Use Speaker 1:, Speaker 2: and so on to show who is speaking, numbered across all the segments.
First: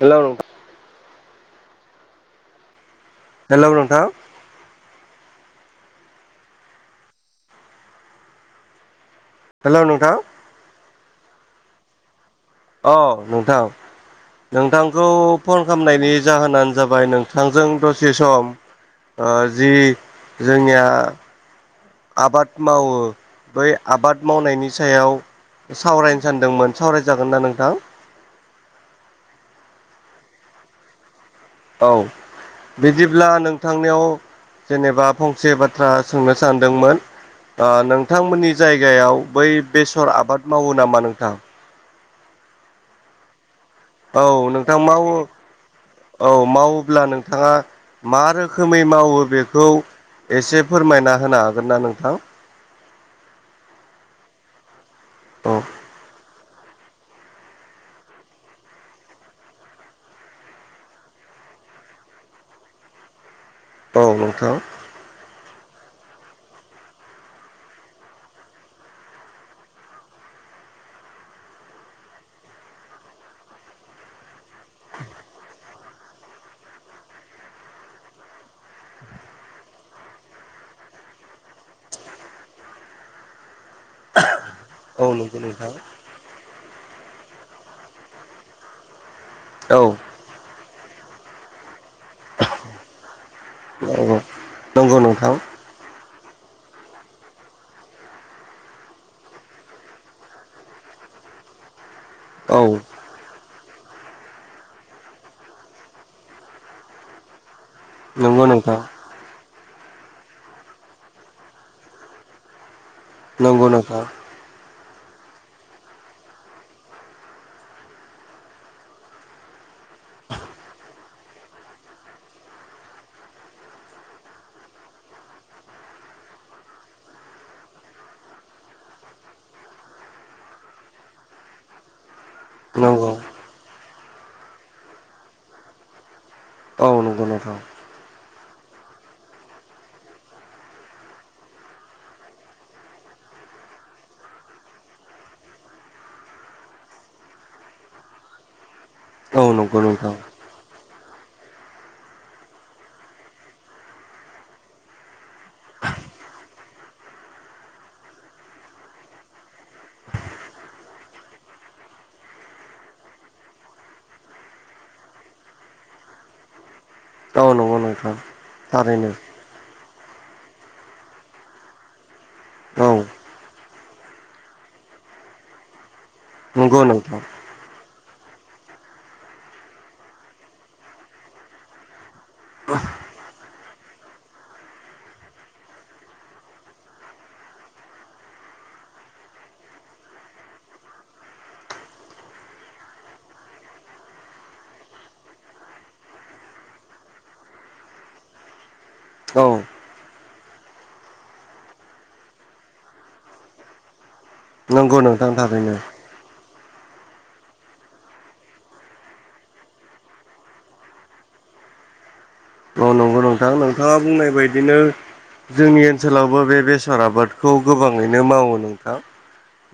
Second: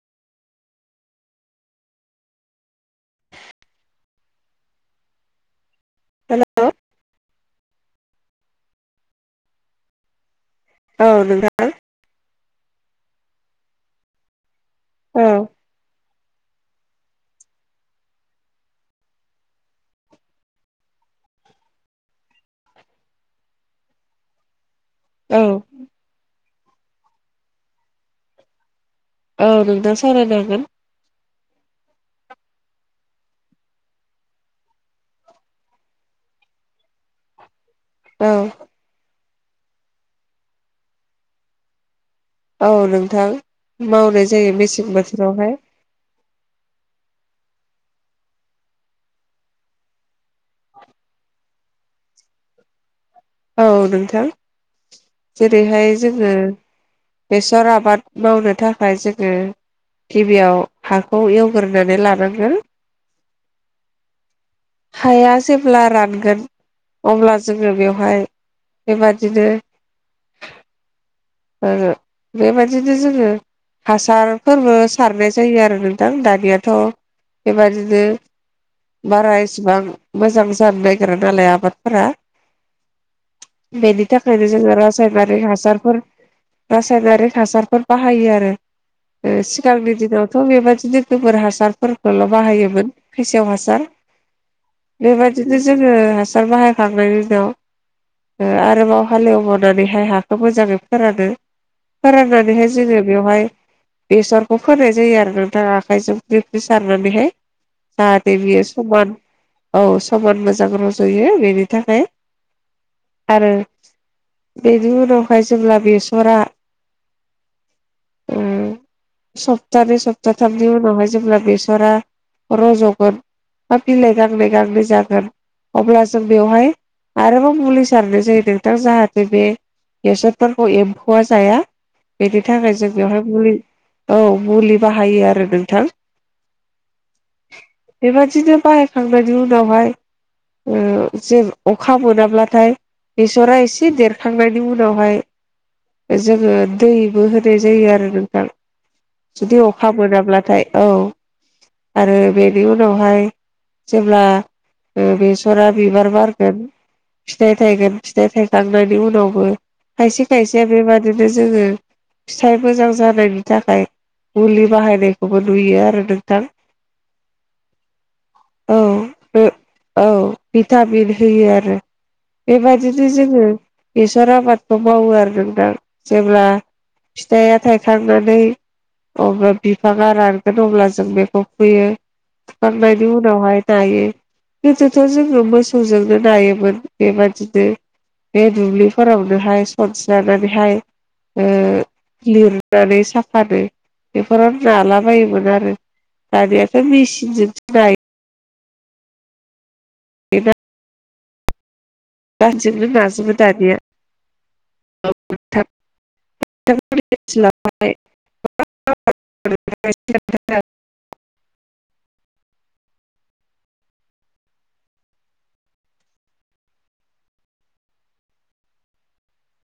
Speaker 1: हेल' हेल' नोंथां
Speaker 2: हेल'
Speaker 1: हेल' नोंथां
Speaker 2: औ नोंथां।
Speaker 1: औ नोंथां। नोंथांखौ
Speaker 2: औ
Speaker 1: फन खामनायनि जाहोनानो जाबाय नोंथांजों दसे सम ओ जि जोंनिया आबाद मावो बै आबाद मावनायनि सायाव
Speaker 2: औ।
Speaker 1: सावरायनो सान्दोंमोन सावरायजागोन ना नोंथां?
Speaker 2: औ नोंथां सावरायजागोन।
Speaker 1: औ। बिदिब्ला नोंथांनियाव जेनेबा फंसे बाथ्रा सोंनो सानदोंमोन ओ
Speaker 2: औ
Speaker 1: नोंथांमोननि जायगायाव बै बेसर आबाद मावो नामा नोंथां?
Speaker 2: औ नोंथां मावनाय जायो
Speaker 1: औ नोंथां
Speaker 2: मेसें
Speaker 1: मावो
Speaker 2: बोथोरावहाय
Speaker 1: औ मावोब्ला नोंथाङा मा रोखोमै मावो बेखौ एसे फोरमायना होनो हागोन ना नोंथां?
Speaker 2: औ नोंथां
Speaker 1: औ
Speaker 2: जेरैहाय जोङो बेसर आबाद मावनो थाखाय जोङो गिबियाव हाखौ एवग्रोनानै लानांगोन
Speaker 1: औ नोंथां।
Speaker 2: हाया जेब्ला रानगोन अब्ला जोङो बेवहाय बेबादिनो आरो बेबादिनो जोङो हासारफोरबो सारनाय जायो आरो नोंथां दानियाथ' बेबादिनो बारा इसिबां मोजां जानो नागिरा नालाय आबादफोरा बेनिथाखायनो जोङो
Speaker 1: औ नंगौ
Speaker 2: रासाइनारि
Speaker 1: नोंथां
Speaker 2: हासारफोर रासायनारि हासारफोर बाहायो आरो ओ सिगांनि
Speaker 1: औ
Speaker 2: दिनावथ' बेबायदिनो गोबोर हासारफोरखौल' बाहायोमोन फेसेव हासार
Speaker 1: नंगौ नंगौ नोंथां
Speaker 2: बेबायदिनो जोङो हासार बाहायखांनायनि उनाव ओ आरोबाव हालेवबनानैहाय हाखौ मोजाङै फोरानो।
Speaker 1: औ
Speaker 2: फोराननानैहाय जोङो बेवहाय बेसरखौ फोनाय जायो आरो नोंथां आखाइजों फ्रि फ्रि सारनानैहाय जाहाथे
Speaker 1: नंगौ
Speaker 2: बियो
Speaker 1: नोंथां
Speaker 2: समान औ समन मोजां रज'यो बेनि थाखाय आरो
Speaker 1: नंगौ नोंथां
Speaker 2: बेनि उनावहाय जेब्ला बेसरा ओ
Speaker 1: [inaudible]
Speaker 2: सप्तानै सप्ताथामनि उनावहाय जेब्ला बेसरा रज'गोन बा बिलाइ गांलै गांलै जागोन अब्ला जों बेवहाय आरोबाव मुलि सारनाय जायो नोंथां जाहाथे बे बेसर फोरखौ एम्फौआ जाया बेनि थाखाय जों
Speaker 1: नंगौ
Speaker 2: बेवहाय मुलि औ मुलि बाहायो आरो नोंथां
Speaker 1: औ नंगौ नोंथां
Speaker 2: बेबादिनो बाहायखांनायनि उनावहाय ओ जोर अखा मोनाब्लाथाय बेसरा एसे देरखांनायनि उनावहाय जोङो दैबो होनाय जायो आरो नोंथां
Speaker 1: औ
Speaker 2: जुदि
Speaker 1: नंगौ
Speaker 2: अखा
Speaker 1: नोंथां
Speaker 2: मोनाब्लाथाय औ आरो बेनि उनावहाय जेब्ला बेसरा बिबार बारगोन फिथाइ थायगोन फिथाइ थायखांनायनि उनावबो खायसे खायसेया बेबादिनो जोङो फिथाइ मोजां जानायनि थाखाय मुलि बाहायनायखौबो नुयो आरो नोंथां
Speaker 1: औ नंगौ नोंथां
Speaker 2: औ
Speaker 1: थारैनो
Speaker 2: औ भिटामिन होयो आरो
Speaker 1: औ
Speaker 2: बेबायदिनो जोङो बेसर आबाद- खौ मावो आरो नोंथां जेब्ला
Speaker 1: नंगौ नोंथां
Speaker 2: फिथाइआ थाइ खांनानै अब्ला बिफाङा रानगोन अब्ला जों बेखौ फुयो फुखांनायनि उनावहाय नायो गोदोथ' जोङो मोसौजोंनो नायोमोन बेबादिनो बे दुब्लिफोराव बेहाय सनस्रानानैहाय ओ लिरनानै साफानो बेफोराव नालाबायोमोन आरो दानियाथ' मेसिनजोंसो नायो
Speaker 1: औ
Speaker 2: बेना [unintelligible] नाजोबो दानिया
Speaker 1: नंगौ नोंथां थारैनो
Speaker 2: [unintelligible] [unintelligible]
Speaker 1: औ नंगौ नोंथां नोंथाङा बुंनाय बायदिनो जोंनि ओनसोलावबो बे बेसर आबाद खौ गोबाङैनो मावो नोंथां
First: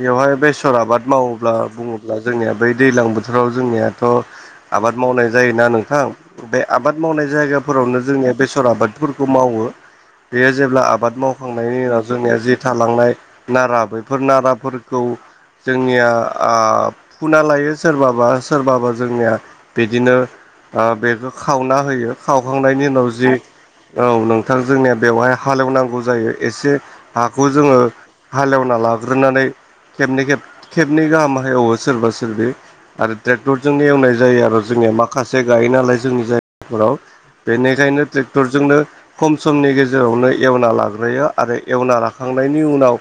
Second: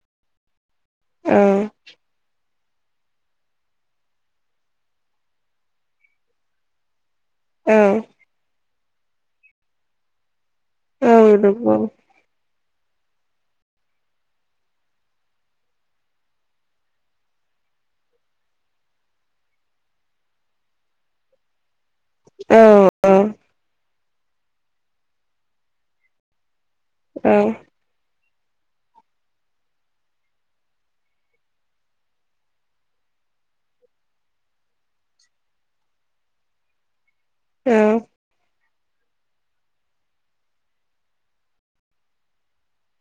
Speaker 1: बेवहाय बेसर आबाद
Speaker 2: औ
Speaker 1: मावोब्ला बुङोब्ला जोंनिया बै दैज्लां बोथोराव जोंनियाथ' आबाद मावनाय जायोना नोंथां बे आबाद मावनाय
Speaker 2: औ
Speaker 1: जायगाफोरावनो जोंनिया बेसर आबादफोरखौ मावो बेयो जेब्ला
Speaker 2: औ
Speaker 1: आबाद
Speaker 2: नंगौ औ
Speaker 1: मावखांनायनि उनाव जोंनिया जि थालांनाय नारा बैफोर नाराफोरखौ जोंनिया आ फुना लायो सोरबाबा सोरबाबा जोंनिया बिदिनो आ बेखौ खावना होयो
Speaker 2: औ
Speaker 1: खावखां बेनि उनाव जि औ नोंथां जोंनिया बेवहाय हालेवनांगौ जायो एसे
Speaker 2: औ
Speaker 1: हाखौ जोङो हालेवना लाग्रोनानै खेबनै खेब खेबनै गाहामैहाय एवो सोरबा सोरबि आरो टेक्टरजोंनो एवनाय जायो आरो जोंनिया माखासे गायो नालाय जोंनि जायगाफोराव
Speaker 2: औ
Speaker 1: बेनिखायनो ट्रेक्टरजोंनो खम समनि गेजेरावनो एवना लाग्रोयो आरो एवना लाखांनायनि उनाव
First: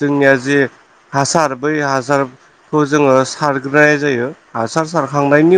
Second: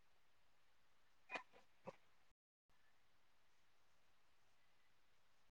Speaker 1: जोंनिया जे हासार बै हासारखौ जोङो सारग्रोनाय जायो हासार सारखांनायनि